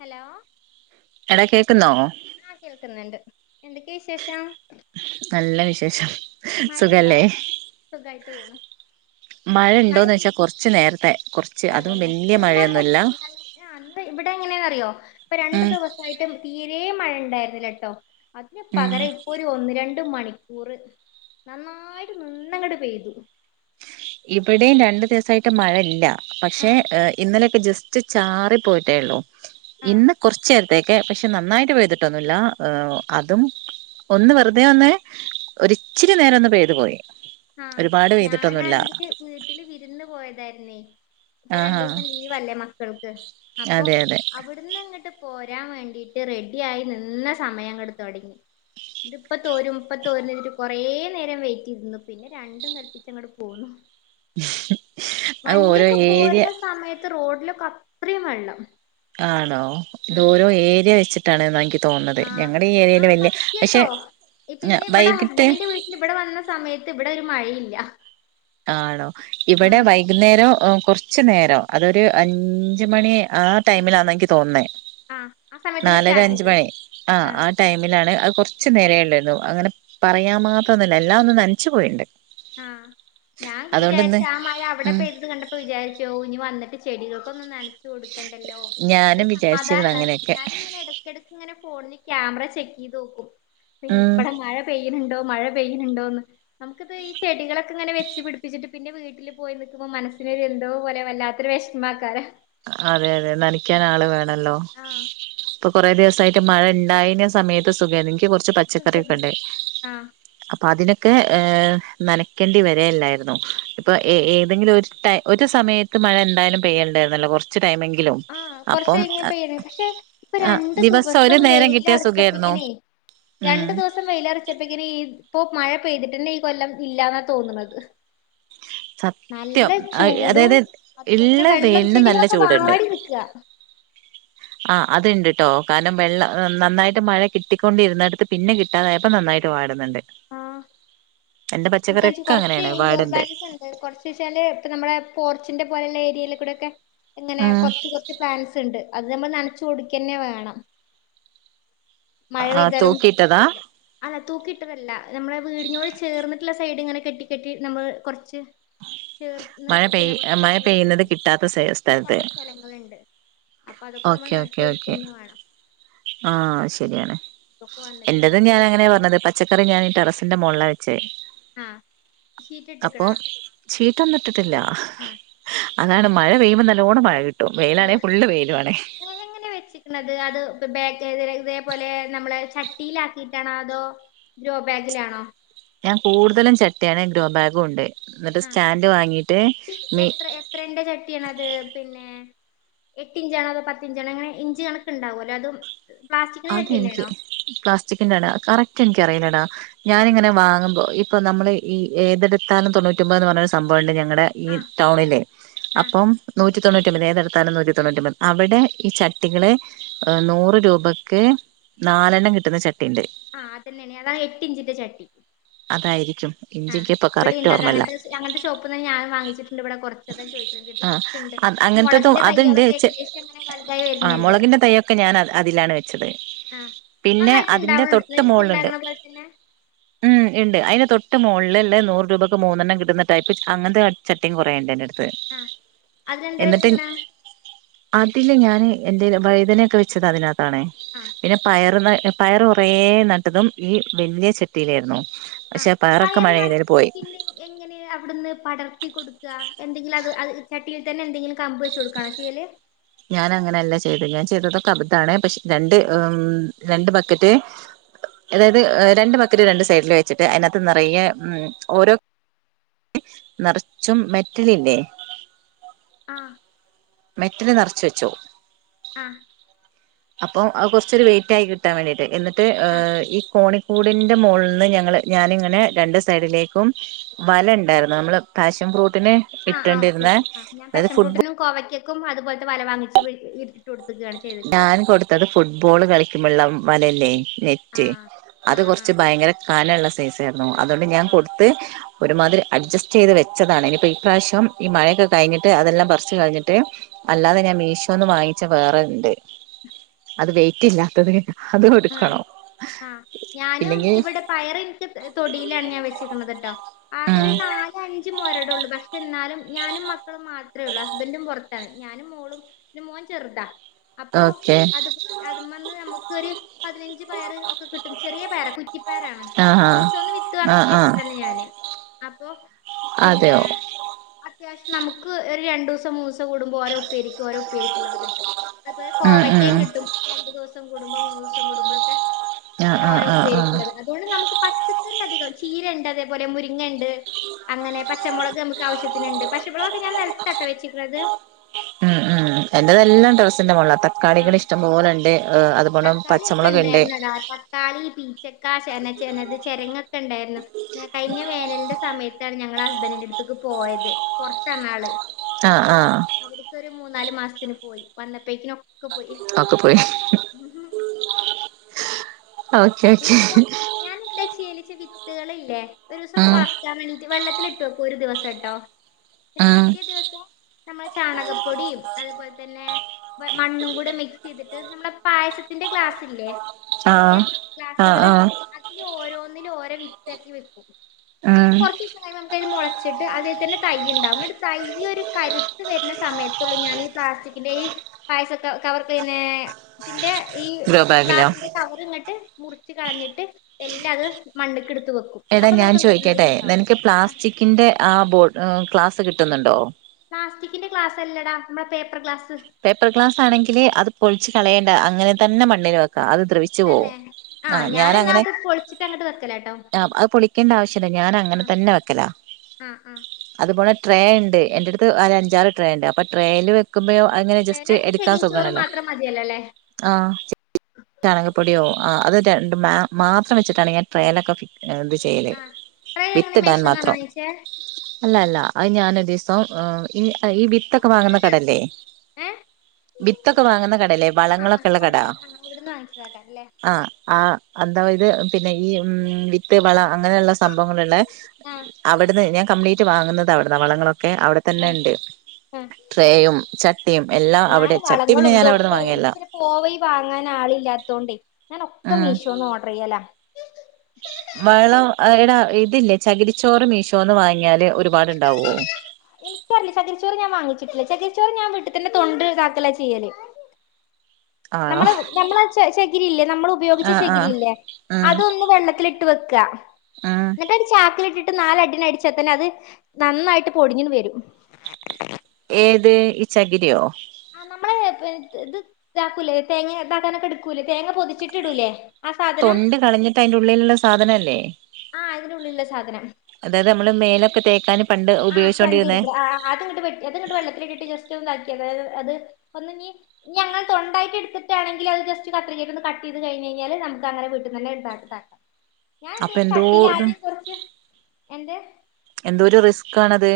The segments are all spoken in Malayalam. ഹലോ എടാ കേക്കുന്നോ ആഹ് കേൾക്ന്ന്ണ്ട് എന്തൊക്ക്യ വിശേഷം? ഷം മഴയുണ്ടോ സുഖല്ലേ. സുഖായിട്ട് പോണു മഴ മഴണ്ടോന്നെച്ചാ കൊർച്ച് നേര്ത്തെ അതന്നെ [unintelligible] ആന്ന് ഇവിടെ എങ്ങനെന്നറിയോ ഇപ്പൊ രണ്ടു ഉം ദിവസായിട്ട് തീരെ മഴയിണ്ടായ്ര്ന്നില്ല ട്ടോ അതിന് ഉം പകരം ഇപ്പൊ ഒരു ഒന്ന് രണ്ട് ണ്ട് മണിക്കൂറ് നന്നായിട്ട് നിന്നങ്ങട്ട് പെയ്തു ഇബടെ രണ്ട് ദിവസായിട്ട് മഴല്ല. പക്ഷേ ഇന്നലെയൊക്കെ ജസ്റ്റ് ചാറിപ്പോയിട്ടേള്ളൂ. ആഹ് ഇന്ന് കൊർച്ചെ ട്ടേക്കെ പക്ഷെ നന്നായിട്ട് പെയ്തിട്ടൊന്നുല്ല. അതും ഒന്ന് വെറ്തെ ഒന്ന് ഒരിച്ചിരി നേരൊന്ന് പെയ്തു പോയി. ആഹ് ഒരുപാട് പെയ്തിട്ടൊന്നുല്ല ഞാനാണെങ്കില് വീട്ടിൽ വിരുന്ന് പോയതായിര്ന്നേ ഇപ്പൊ ആഹാ രണ്ടുസം ലീവല്ലേ മക്കൾക്ക് അപ്പൊ അതെ അതെ അവിട്ന്ന് എങ്ങട്ട് പോരാൻ വേണ്ടിട്ട് റെഡിയായി നിന്ന സമയങ്ങട് തൊടങ്ങി ഇത്പ്പ തോരും ഇപ്പം തോരന്നരിതിട്ട് കൊറേ നേരം വെയിറ്റ് ചെയ്തിന്നു പിന്നെ രണ്ടും കൽപ്പിച്ചങ്ങട്ട് പോന്നു അത് ഓരോ വണ്ട്യെക്കെ ഏരിയ പോരുന്ന സമയത്ത് റോഡിലൊക് അത്രയും വെള്ളം ആണോ ഇത് ഉം ഓരോ ഏരിയ വെച്ചിട്ടാണ് വാങ്ങി ആഹ് ആഹ് സത്യാട്ടോ പിന്നെ ഇബടെ വൈകിട്ട് ഹസ്ബൻഡിഡന്റെ വീട്ടില് ഇബടെ വന്ന സമയത്ത് ഇവിടെ ഒരു മഴയില്ല ല്ല ആണോ ഇവിടെ വൈകുന്നേരം കൊറ്ച്ച് നേരം അതൊരു അഞ്ച് മണി ആ ടൈമിലാന്ന ഇൻക്ക് തോന്ന്ന്നേ ആഹ് ആ സമയത്തന്നെ നാലര സ്റ്റാർട്ട് ചെയ്തത് അഞ്ച്മണി ആ ആഹ് ആ ടൈമിലാണ് അഹ് കൊറ്ച്ച് കുറച്ച് നേരയുള്ളു അങ്ങനെ പറയാൻ മാത്രന്നുല്ല എല്ലാം ഒന്നും നനച്ചു പോയിണ്ട് ഉം ഞാൻ വിചാരിച്ച അതുകൊണ്ടിന്ന് ആ മഴ അവിടെ ഉം പെയ്തത് കണ്ടപ്പോ വിചാരിച്ചു ഓ ഇനി വന്നിട്ട് ചെടികൾ ഒന്ന് നനച്ച് കൊടുക്കണ്ടല്ലോ ഞാനും ഒരു വിചാരിച്ചിരുന്നു സമാധാനാണ് അങ്ങനെയൊക്കെ ഞാനിങ്ങനെ ഇടക്കിടക്ക് ഇങ്ങനെ ഫോണിൽ ക്യാമറ ചെക്കെയ്ത് നോക്കും പിന്നെ ഉം ഇവിടെ മഴ പെയ്യുന്നുണ്ടോ മഴ പെനണ്ടോന്ന് നമുക്കത് ചെടികളക്കെങ്ങനെ വെച്ച് പിടിപ്പിച്ചിട്ട് പിന്നെ വീട്ടിൽ പോയി നിൽക്കുമ്പൾ മനസ്സിനൊരു എന്തോ പോലെ വല്ലാത്തരു വിഷമാക്കാരെ അതെ അതെ നനക്കാൻ ആള് വേണല്ലോ ആഹ് ഇപ്പൊ കൊറേ ദിവസ റ്റായിട്ട് മഴ ഉണ്ടായിന സമയത്ത് സുഖായിനി നിക്ക് കൊറച്ച് കൊറച്ച് സുഖായിരുന്നു പച്ചക്കറ്യോക്കെണ്ട് ആഹ് അപ്പൊ അതിന് നനക്കേണ്ടി വരല്ലായിരുന്നു ഇപ്പൊ ഏതെങ്കിലും ഒരു ഒരു സമയത്ത് മഴ എന്തായാലും പെയ്യേണ്ട കൊറച്ച് ആ കൊറച്ച് കഴിങ്ങ പയ്യനെ പക്ഷെ ഇപ്പൊ ആഹ് രണ്ടു ഒരു ദിവസം നേരം കിട്ടിയ സുഖായിരുന്നു വെയിലറച്ചപ്പിക്കനേ ഉം രണ്ടു ദിവസം വെയിലറച്ചപ്പിക്കണേ ഇപ്പൊ ഇ മഴ പെയ്തിട്ടന്നെ ഈ കൊല്ലം ഇല്ലാന്നാ തോന്നണത്. നല്ല സത്യം ചൂടും അതായത് ഉള്ള വെലിനും നല്ല ചൂടുണ്ട് ക്ക ആ് അത്ണ്ട് കേട്ടോ കാരണം വെള്ളം നന്നായിട്ട് മഴ കിട്ടിക്കൊണ്ടിരുന്നിടുത്ത് പിന്നെ കിട്ടാതായപ്പോ നന്നായിട്ട് പാടുന്നുണ്ട് എന്റെ പച്ച എനിക്ക് കൊറച്ച് ഇൻഡോർ ബൻസ് ഉണ്ട് കുറച്ച്ച്ചാല് ഇപ്പ നമ്മുടെ പോർച്ചന്റെ പോലെയുള്ള ഏരിയയില കൂടെ ഒക്കെ എങ്ങനെ ഉം കൊറച്ച് കൊറച്ച് പ്ലാൻസ് ഉണ്ട് അത് നമ്മള് നന ചുടിക്കന്നെ വേണം. മഴ ആഹ് പെയ്താലും തൂക്കിയിട്ടതാ കിട്ടൂല അതാ തൂക്കിട്ടതല്ല നമ്മളെ വീടിനോട് ചേർന്ന് സൈഡ് ഇങ്ങനെ കെട്ടി കെട്ടി നമ്മള് കൊറച്ച് ചേർന്ന് മഴ പെയ് പിന്നെ മഴ കൊറച്ചച്ചി പെയ്യുന്നത് കിട്ടാത്ത സ്ഥലത്ത് കിട്ടാത്ത സ്ഥലങ്ങളുണ്ട് അപ്പൊ അതൊക്കെ നമ്മൾ ഓക്കെ നനച്ചു ഓക്കെ ഓക്കേ കൊടുക്കന്നെ വേണം ആഹ് ശരിയാണ് ഇതൊക്കെ വന്നിട്ട് എൻ്റത് നനച്ച് തന്ന്യാ ഞാാനങ്ങനെ റെഡിയാക്കി പറഞ്ഞത് പച്ചക്കറി ഞൻ ഈ ടെറസിന്റെ മോള് അ ശെ ആഹ് അപ്പോൾ ഷീറ്റിട്ട്ക്ക്ണാ ചീട്ടൊന് ഇട്ടിട്ടില്ല ആഹ് അതാണ് മഴ പെയ്യുമ്പ നല്ലോണം മഴ വെയിലാണെ നല്ല ഫുള്ളള് വയിൽ സുഖാണല്ലേ എങ്ങനെ വെച്ചിക്കണത് അത് ഇതേപോലെ നമ്മളെ ചട്ടിയിലാ ക്കിയിട്ടാണോ അതോ ഡ്രോ ബാഗിലാണോ ഞാൻ കൂടുതലും ചട്യാണ് ഗ്രോ ബാഗും ഉണ്ട് എന്നിട്ട് ആഹ് സ്റ്റാൻഡ് വാങ്ങിയിട്ട് ചട്ടി മി എത്ര എത്രൻ്റെ ചട്ടിയാണ് അത് പിന്നെ എട്ട് ഇഞ്ചാണോ അതോ പത്ത് ഇഞ്ചണോ അങ്ങനെ ഇഞ്ച് കണക്ക് ഉണ്ടാവുല്ലോ അതും പ്ലാസ്റ്റിക്കിന്റെ അതെ ചട്ടി എനിക്ക് തന്നെയാണോ പ്ലാസ്റ്റിക്കിന്റെണ് കറക്റ്റ് എനിക്ക് റയിനടാ [unintelligible] ആഹ് ഞാനിങ്ങനെ വാങ്ങുമ്പോ ഇപ്പ നമ്മള് ഈ ഏതെടുത്താലും തൊണ്ണൂറ്റിമ്പപതെന് പറഞ്ഞൊരു സംഭവുണ്ട് ഞ ണ [unintelligible] ഞങ്ങടെ ഈ ആഹ് ടൗണിലെ ആഹ് അപ്പം നൂറ്റി തൊണ്ണൂറ്റൊമ്പത് ഏതെടുത്താലും നൂറ്റി തൊണ്ണൂറ്റിമ്പത് അവിടെ ഈ ചട്ടികളെ നൂറ് രൂപ- ട്ടി നാലെണ്ണം കിട്ടുന്ന ചട്ട ആഹ അത്തന്നെയണ അതാ ഏട്ട് ഇഞ്ചിന്റെ ചട്ടി അതായിരിക്കും ആഹ് ഇഞ്ചിക്ക് ഇപ്പൊ ഇവിടെ കറക്റ്റ് ഇണ്ടത് ഓർമ്മല്ല അങ്ങനത്തെ അങ്ങനത്തെ ഷോപ്പ്ന്ന ഞാൻ വാങ്ങിച്ചിട്ടുണ്ട് ഇവിടെ കൊറച്ചതാ ചോദിക്കണത് ആ കൊറച്ചുണ്ട് അങ്ങനത്തെതും മുളകിന്റെ അതുണ്ട് കയ്യകളൊക്കെ ഏകദേശം അങ്ങനെ വലുതായി ആ വരരുന്നുണ്ട് മുളകിന്റെ തൈയൊക്കെ ഞാൻ അതിലാണ് വെച്ചത് ആഹ പിന്നെ നന്നായിട്ട് അതിന്റെ ഇണ്ടാവണണ്ട് തൊട്ട് നണ്ടണ പോലെ തന്നെ ഉണ്ട് അതിന്റെ തൊട്ട മുകളിൽല്ല നൂറ് രൂപക്ക് മൂന്നെണ്ണം കിട്ടുന്നടൈപ്പ് അങ്ങത്തെ ചട്ടയും കുറേുണ്ട് ആഹ അതെന്താ വെച്ചിക്കണ അതില്ല ഞാന് എൻന്റെ വഴുദനയൊക്കെ വെച്ചത അതിനകത്ത് ആണ ആഹ് പിന്നെ പയറ പയർ കുറേ നട്ടതും ഈ വലിയ ചെട്ടി കത്തിയിലായിരുന്നു ആ പയർ നട്ടട്ട് പിന്നെ എങ്ങനെ അവിടുന്ന് പടർത്തി കൊടുക്ക എന്തെങ്കില അ ചട്ടിയിൽ തന്നെ എന്തെങ്കിലും കമ്പ് വെച്ച് കൊടുക്കാണോ ചെയ്യല് ഞാൻ അങ്ങനെയല്ല ചെയ്ത ഞാൻ ചെയ്തക്കവിത്താണ് പക്ഷെ രണ്ട് രണ്ട് ബക്കറ്റ് അതായത് രണ്ട് ബക്കറ്റ് രണ്ട് സൈഡിൽ വെച്ചിട്ട് അതിനകത്ത് നിറയെ ഉ ഓരോ നിറച്ചും മെറ്റലല്ലേ ആഹ മെറ്റിന നിറച്ച വെച്ചോ ആഹ അപ്പൊ കുറച്ചൊരു വെയിറ്റ് ആയി കിട്ടാൻ വേണ്ടിട്ട് എന്നിട്ട് ആഹ് ഈ കോണി കൂടിന്റെ മുകളിൽ നിന്ന് ഞങ്ങള് ഞാനിങ്ങനെ രണ്ട് സൈഡിലേക്കും വല ഉണ്ടായിരുന്നു നമ്മള് പാഷൻ ഫ്രൂട്ട് ന് ആഹ് ആഹ് ഇട്ടണ്ടിരുന്ന അതായത് ഫുട്ബോൾ ും അതുപോലത്തെ വല വങ്ങിച്ച് ഇ കൊടു ഞാൻ കൊടുത്തത് ഫുട്ബോൾ കളിക്ക മുള്ള വലല്ലേ നെറ്റ് ആഹ് അത് ആഹ് കുറച്ച് ആഹ് ഭയങ്കര കാനുള്ള ശ [unintelligible] അതുകൊണ്ട് ഞാൻ ആഹ് കൊടുത്ത് ഒരുമാതിരി അഡ്ജസ്റ്റ് ചെയ്ത് വെച്ചതാണ് ഇനിയിപ്പൊ ഇപ്രാവശ്യം ഈ മഴയക്കെ കഴിഞ്ഞിട്ട് അെല്ലാം പറിച്ചച്ച് കഴിഞ്ഞിട്ട് അല്ലാതെ ഞാൻ മീഷോന്ന് വാങ്ങിച്ച വേറെ അത് വെയ്റ്റ് ഇല്ലാത്തത്. അത് ആ എടുക്കണം ആ ഞാനും ഇല്ലെങ്കിൽ ഇവിടെ പയർ എനിക്ക് തൊടിയിലാണ് ഞാൻ വെച്ചിരിക്കണത്ട്ടോ. ആകെ ഉം ഒരു നാല് അഞ്ച് മൊര ഒള്ളു, പക്ഷെ എന്നാലും ഞാനും മക്കളും മാത്രേ ഒള്ളൂ ഹസ്ബൻറും പൊറത്താണ് ഞാനും മോളും പിന്നെ മോൻ ചെറുതാ. അപ്പോ ഓക്കെ അത് അതുമ്മേന്ന് നമുക്കൊരു പതിനഞ്ച് പയർ ഒക്കെ കിട്ടു ചെറിയ പയറാ കുറ്റിപ്പയറാണ് ആഹ് മീശോന്ന് വിത്ത് ആഹ് ആഹ് ആഹ് വാങ്ങിച്ചുവെച്ചതാണ് ഞാനെ അപ്പൊ പിന്നെ അതെയോ അത്യാവശ്യം നമുക്ക് ഒരു രണ്ടൂസം മൂസം കൂടുമ്പ ഓരോപ്പേരിക്കും ഓരോപ്പേരിക് ള്ളത് കിട്ടും. അതുപോലെ ഉം കോവയ്ക്കേം ഉം കിട്ടും രണ്ടു ദിവസം കുടുമ്പം കൂടുമ്പഴൊക്കെ. ആഹ് അങ്ങനെ ആഹ് ഓരോ ആഹ് ആഹ് ഉപ്പരിക്കുള്ളത് അതുകൊണ്ട് നമുക്ക് പച്ചക്കറി അധികം ചീര ഇണ്ട് അതേ പോലെ മുരിങ്ങ ഇണ്ട് ണ്ട് അങ്ങനെ പച്ചമുളക് നമുക്ക് ആവശ്യത്തിനുണ്ട് പച്ചമുളകൊക്കെ ഞാൻ നെലത്താട്ടോ വെച്ചിക്കണത്. ഉം ഉം എന്റെതെല്ലാം ടെറസ്സിന്റെ മോളില തക്കാളികൾ ആഹ് ഇഷ്ടംപോലെ ഉണ്ട് അത് തക്കാളി ഒക്കെ ഉണ്ടായിരുന്നടാ തക്കാളി പീച്ചക്കാ ചേന ചേന അത് ചെരങ്ങ് ണ്ടായിരുന്നു ഞ കഴിഞ്ഞ വേനലിന്റെ സമയത്താണ് ഞങ്ങളാ ഹസ്ബൻഡിന്റെ അടുത്തേക്ക് പോയത് പൊറത്താനാള്. ആഹ് അപ്പോ ആഹ് അവിടുത്തരു മൂന്നാല് മാസത്തിന് പോയി വന്നപ്പേക്കിനും ഒക്കെ പോയി. ഓക്കെ ഓക്കെ ഇനിയിപ്പോ ഞാനെന്താ ചെയ്യല്? ചി വിത്തുകളില്ലേ ഒരുസം ഉം മൊളക്കാൻ വേണ്ടി വെള്ളത്തിലിട്ട് വെക്കും ഒരു ദിവസംട്ടോ ന്നിട്ട് ഉം പിറ്റേ ദിവസം നമ്മൾ ചാണകപ്പൊടീം അതുപോലെ തന്നെ മണ്ണും കൂടെ മിക്സ് ചെയ്തിട്ട് നമ്മള പായസത്തിന്റെ ഗ്ലാസില്ലേ ചെറിയ ആഹ് ആഹ് ഗ്ലാസ്സുകള് ആഹ് അതിലോരോന്നിലും ഓരോ വിത്തക്കി വെക്കും അപ്പൊ ഉം കൊറച്ചീസം കഴ്യുമ്പത്തേന് മൊളച്ചിട്ട് അതേൽ തന്നെ തൈ ഉണ്ടാവും ന്നിട്ട് തൈ ഒരു കരുത്ത് വരുന്ന സമയത്തുള്ളൂ ഞാൻ ഈ പ്ലാസ്റ്റിക്കിന്റെ ഈ പായസൊക്കെ കവർ പിന്നെ ഇതിന്റെ ഈ ഗ്രോ ബാഗിലോ ഗ്ലാസിന്റെ കവർ ഇങ്ങട്ട് മുറിച്ചുകളഞ്ഞിട്ട് എല്ലാം അത് മണ്ണൊക്കെ എടുത്ത് വെക്കും എടാ അപ്പൊ ഞാൻ നമുക്ക് ചോയ്ക്കട്ടെ നന്നായിട്ട് നിനക്ക് ഇണ്ടാവും പ്ലാസ്റ്റിക്കിന്റെ ആ ബോട്ട് അ ക്ലാസ് കിട്ടുന്നുണ്ടോ? പ്ലാസ്റ്റിക്കിന്റെ ഗ്ലാസ്സല്ലെടാ മ്മടെ പേപ്പർ ഗ്ലാസ്. പേപ്പർ ഗ്ലാസ് ആണെങ്കില് അത് പൊളിച്ച് കളയേണ്ട അങ്ങനെ തന്നെ മണ്ണില് വെക്കാം. അത് ദ്രവിച്ചു തന്നെ പോവും, ആ ആഹ് ഞാൻ എന്നാ ഞാനങ്ങനെ, അത് പൊളിച്ചിട്ട് അങ്ങട്ട് വെക്കലാട്ടോ ആ അത് പൊളിക്കണ്ട ആവശ്യല്ല, ഞാൻ അങ്ങനെ ആഹ് തന്നെ വെക്കലാ ആഹ് ആഹ് അതുപോലെ ട്രേ ഇണ്ട് എന്റെ അടുത്ത് ഒരഞ്ചാറ് ട്രേയിണ്ട് അപ്പോ ട്രേയിൽ വെക്ക്മ്പോൾ അങ്ങനെ ജസ്റ്റ് വേലാണെങ്കി എടുക്കാൻ ചകിരിച്ചോറ് സുഖണല്ലോ മാത്രം മതിയല്ലോ അല്ലേ ആ ചാണകപൊടിയോ ആ റ്റ് രണ്ട് മ മാത്രം വെച്ചിട്ടാണ് ഞാൻ ട്രേലൊക്കെ ഫി അത് ചെയ്യല് ആഹ് റയ് എങ്ങനെ വിത്തിടാൻ മേശന്നാണോ മാത്രം വാങ്ങിച്ചേ അല്ല അല്ല അത് ഞാൻ ഉദേശ് സോ ആ ഇനി ഈ വിത്തൊക്കെ വാങ്ങുന്ന കടല്ലേ ഏഹ് വിത്തൊക്കെ വാങ്ങുന്ന കടല്ലേ ആഹ് ആഹ് വളങ്ങളൊക്കെള്ള കട അവിടെണ്ട് ആഹ് അവിടുന്ന് വാങ്ങിച്ചതാക്കാരം ല്ലേ ആ ആ അ എന്താവിത് പിന്നെ ഈ ഉ ഉം വിത്ത് വള അങ്ങനെയുള്ള സംഭവങ്ങളുള്ള ആഹ് അവിടുന്ന് ഞാൻ കംപ്ലീറ്റ് വാങ്ങുന്ന തവിടെ ന്നാ വളങ്ങളൊ ക്കെ അവിടെ തന്നെ ആഹ് ഉണ്ട് ട്രേയും എല്ലാം അവിടെ ഞാന് ചട്ടി പിന്നെ വളങ്ങളും ഞാൻ അവിടുന്ന് തുവൊക്കെ വാങ്ങിയല്ല എനിക്ക് പിന്നെ പോവയി വാങ്ങാൻ ആളില്ലാത്തോണ്ടേ ഞാനൊക്കെ ഉം മീഷോന്ന് ഓഡ്റ് ചെയ്യലാ വളം അതെടാ ഇതില്ലേ ചകിരിച്ചോറ് മീഷോന്ന് വാങ്ങിയാല് ഒരുപാടുണ്ടാവോ എനിക്കറില്ല ചകിരിച്ചോറ് ഞാൻ വാങ്ങിച്ചിട്ടില്ല ചകിരിച്ചോറ് ഞാൻ വീട്ടു തന്നെ തൊണ്ട് ഇതാക്കല ചെയ്യല് ആണോ നമ്മള് നമ്മള് ചെ ചെകിരി ഇല്ലേ നമ്മള് ഉപയോഗിച്ച ആഹ് ചെകിരി ആഹ് ഇല്ലേ ഉം അതൊന്ന് വെള്ളത്തിട്ട് വെക്ക ഉം ന്നിട്ട് ഒരു ചാക്കിലിട്ടിട്ട് ട്ട് നാലടിന അടിച്ച തന്നെ അത് നന്നായിട്ട് പൊടിഞ്ഞിത് വരും ഏത് ഈ ചകിരിയോ നമ്മള് ഇത് ഇതാക്കൂലേ തേങ്ങ ഇതാക്കാനൊക്കെ എടുക്കൂലേ തേങ്ങ പൊതിച്ചിട്ട് ഇടൂലേ ആ സാധനം തൊണ്ട് കളഞ്ഞിട്ട് അതിന്റെ ഉള്ളിലുള്ള സാധനല്ലേ ആ അതിനുള്ളിലുള്ള സാധനം അതായത് നമ്മള് മേലൊക്കെ തേ ആ ചണ്ടിട്ക്കണ ആ ആ അതങ്ങട്ട് വെ എതങ്ങട്ട് വെള്ളത്തിലിട്ടിട്ട് ജസ്റ്റ് ഒന്ന് അ ക്ക് അതായത് അത് ഒന്ന് ഞ്ഞി ഞ്ഞി അങ്ങനെ തൊണ്ടായിട്ട് എടുത്തിട്ടാണെങ്കിൽ അത് ജസ്റ്റ് കത്രികക്ക് ഒന്ന് കട്ട് ചെയ്ത് കഴിഞ്ഞ് കഴിഞ്ഞാല് നമുക്ക് അങ്ങനെ വീട്ട്ന്ന്ന്നെണ്ടാക്കാം ഞാൻ അപ്പൊ എന്തുചെയ്യും എന്തോ ഇതും ചട്ടിയിലാദ്യം കൊറച്ച് എന്ത് കാണതെ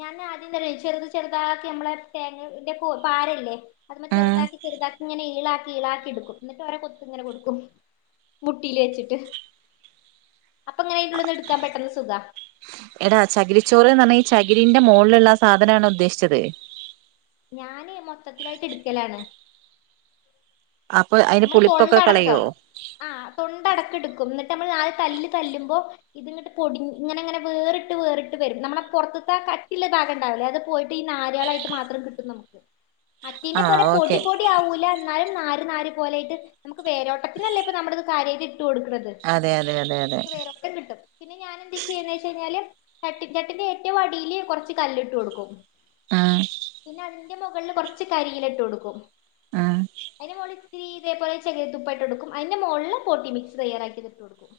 ഞാൻ ആദ്യം തല്ലേ ചെറുത് ചെറുതാക്കി നമ്മളെ തേങ്ങന്റെ കു പാരല്ലേ അത് മ്മ ഉം ചെറുതാക്കി ചെറുതാക്കിങ്ങനെ ഈളാ കീളാക്കിടുക്കും എന്നിട്ട് ഒരെ കൊത്ത് ഇങ്ങനെ കൊടുക്കും മുട്ടിയില് വെച്ചിട്ട് അപ്പൊ എങ്ങനെ ആയിന്റെള്ളിന്ന് എടുക്കാൻ പെട്ടന്ന് സുഖ എടാ ചകിരിച്ചോറ്ന്ന് പറഞ്ഞാ ഈ ചകിരിന്റെ മോളിലുള്ള സാധനാണോ ഉദ്ദേശിച്ചത് ഞാന് മൊത്തത്തിലായിട്ട് ട്ക്കലാണ് അപ്പൊ അതിന്റെ നമ്മള് പുളിപ്പൊക്കെ തൊണ്ടടക്കം കളയോ ആ തൊണ്ടടക്കം ട്ക്കും ന്നി ഞമ്മള് നാല് തല്ല് തല്ലുമ്പോ ഇതിങ്ങട്ട് പൊടി ഇങ്ങനെ ഇങ്ങനെ വേറിട്ട് വേറിട്ട് വരും നമ്മള പൊറത്തത്തെ ആ കട്ടിയ്ള്ള ഭാഗണ്ടാവല്ലേ അത് പോയിട്ട് ഈ നാര്ളായിട്ട് മാത്രം കിട്ടും നമുക്ക് മറ്റേയിന്റെ ആഹ് പോലെ പൊടി ഓക്കെ പൊടി ആവൂല എന്നാലും നാ ഒരു കാര്യം അതു പോലെ ഇത് നമുക്ക് വേരോട്ടത്തിനല്ലേ ഇത് നമ്മുടെ കാര്യ ഇട്ടുകൊടുക്ണത് അതെ അതെ അതെ അതെ നമുക്ക് വേറെൊക്കം കിട്ടും പിന്നെ ഞാൻ എന്താ ചെയ്യുന്നെച്ചു കഴിഞ്ഞാല് ചട്ടി ചട്ടിന്റെ ഏറ്റവും അടിയില് കുറച്ചു കല്ലിട്ട് കൊടുക്കും ആ പിന്നെ അതിന്റെ മുകളിൽ കുറച്ച് കരിയില ഇട്ട് കൊടുക്കും ആഹ് അയിനു മോളിൽ ഇത്തിരി ഇതേപോലെ ചെറിയ ന്തുപ്പിട്ടു കൊടുക്കും അതിന്റെ മോളില് പോട്ടി മിക്സ് തയ്യറാക്കി യതിട്ടു കൊടുക്കും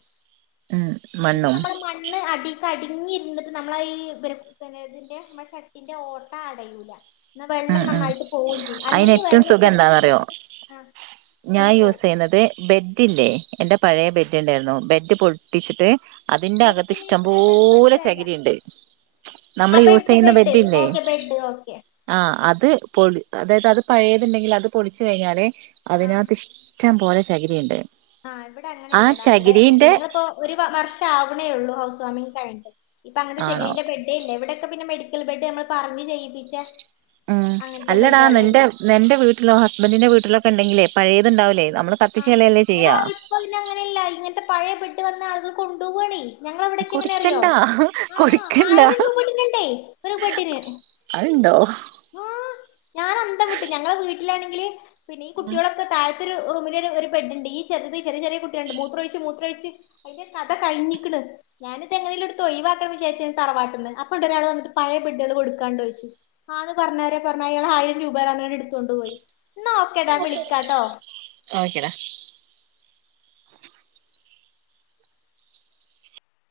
ഉം ഇത് മണ്ണും നമ്മടെ മണ്ണ് അടി കടിഞ്ഞിരുന്നിട്ട് നമ്മള ഈ പിന്നെ ഇതിന്റെ മൺ ചട്ടിന്റെ ഓട്ട അടയൂല എന്ന ഉം വെള്ളം ഉം നന്നായിട്ട് പോവുകയും ചെയ്യും അയിന് അല്ലെങ്കിൽ ഏറ്റവും വെള്ളം സുഖം കെട്ടി എന്താന്നറിയോ നിന്നിട്ട് ആ ഞാൻ യൂസ് ചെയ്യുന്നത് ബെഡില്ലേ എന്റെ പഴയ ബെഡ് ഉണ്ടായിരുന്നു ബെഡ് പൊട്ടിച്ചിട്ട് അതിന്റെ ബെറ്റ് അകത്ത് മീൻസ് എന്താന്ന് എനിക്ക് ഇഷ്ടംപോലെ മനസ്സിലായില്ല ചകിരി ഉണ്ട് മ്മ് ചും നമ്മൾ ആ യൂസ് ബെഡ് ചെയ്യുന്ന ബെഡ് ബെഡ്ഡ് ഇല്ലേ ഓക്കെ ബെഡ് ഓക്കെ ആ അത് പൊളി അതായത് അത് പഴയതുണ്ടെങ്കിൽ അത് പൊളിച്ച് കഴിഞ്ഞാലേ ആഹ് അതിനാത്ത് ഇഷ്ടം പോലെ ചകിരയുണ്ട് ആഹ് ഇവിടെ അങ്ങനെല്ലടാ ഇവിടെ ഇല്ല ഞങ്ങിപ്പോ ഒരു വർഷം ആവണേ ഉള്ളൂ ഹൗസ് വാമിങ് രണ്ട് ഇപ്പ അങ്ങനെ ആണോ ചകരിന്റെ ബെഡേ ഇല്ല ഇവിടെക്കെ പിന്നെ മേടി ഒരിക്കൽ ബെഡ് നമ്മള് പറഞ്ഞ് ചെയ്യിപ്പിച്ചേ ഉം അല്ലടാ നിന്റെ നിന്റെ വീട്ടിലോ ഹുസ്ബന്റിന്റെ വീട്ടിലോക്കെ ഉണ്ടെങ്കിലേ പഴയതുണ്ടാവില്ലേ ആഹ എടാ ഇപ്പൊ അതിന് അങ്ങനെയില്ല ഇങ്ങനത്തെ പഴയ ബെഡ് വന്ന അതും കുണ്ടുമണി ഞങ്ങടവിടൊക്കെ എങ്ങനാനറിയോ കൊടുക്കണ്ടാ ആ കൊടുക്കണ്ടാ ആയിരം രൂപ കിട്ടുന്നുണ്ടേ ഒരു ബെഡിന്... അത്ണ്ടോ ആ ഞാൻ അന്തംവിട്ട് ഞങ്ങളടെ വീട്ടിലാണെങ്കില് പിന്നെ കുട്ട്യോളൊക്കെ താഴെ ഒരു റൂമി ഒരു ബെഡുണ്ട് ഈ ചെറുത് ചെറിയ ചെറിയ കുട്ടിയുണ്ട് മൂത്രം ഉഴിച്ച് മൂത്രം ഉഴിച്ച് അതിന്റെ കഥ കഴിഞ്ഞിരിക്കണ് ഞാനത് എങ്ങനേലും എടുത്ത് ഒയിവാകണെന്നു വിച്ചാരിച്ച് തറവാട്ടിന് അപ്പം ഉണ്ട് ഒരാളെ വന്നിട്ട് പഴയ ബെഡ്കള് കൊടു കാനുണ്ടോന്ന് ചോദിച്ച് ആള് പറഞ്ഞത് പറഞ്ഞു ആയിരം രൂപ തരാന്നു പറഞ്ഞ് എടുത്തോണ്ട് പോയി നോകെടാ വിളിക്കാട്ടോ ഓക്കെടാ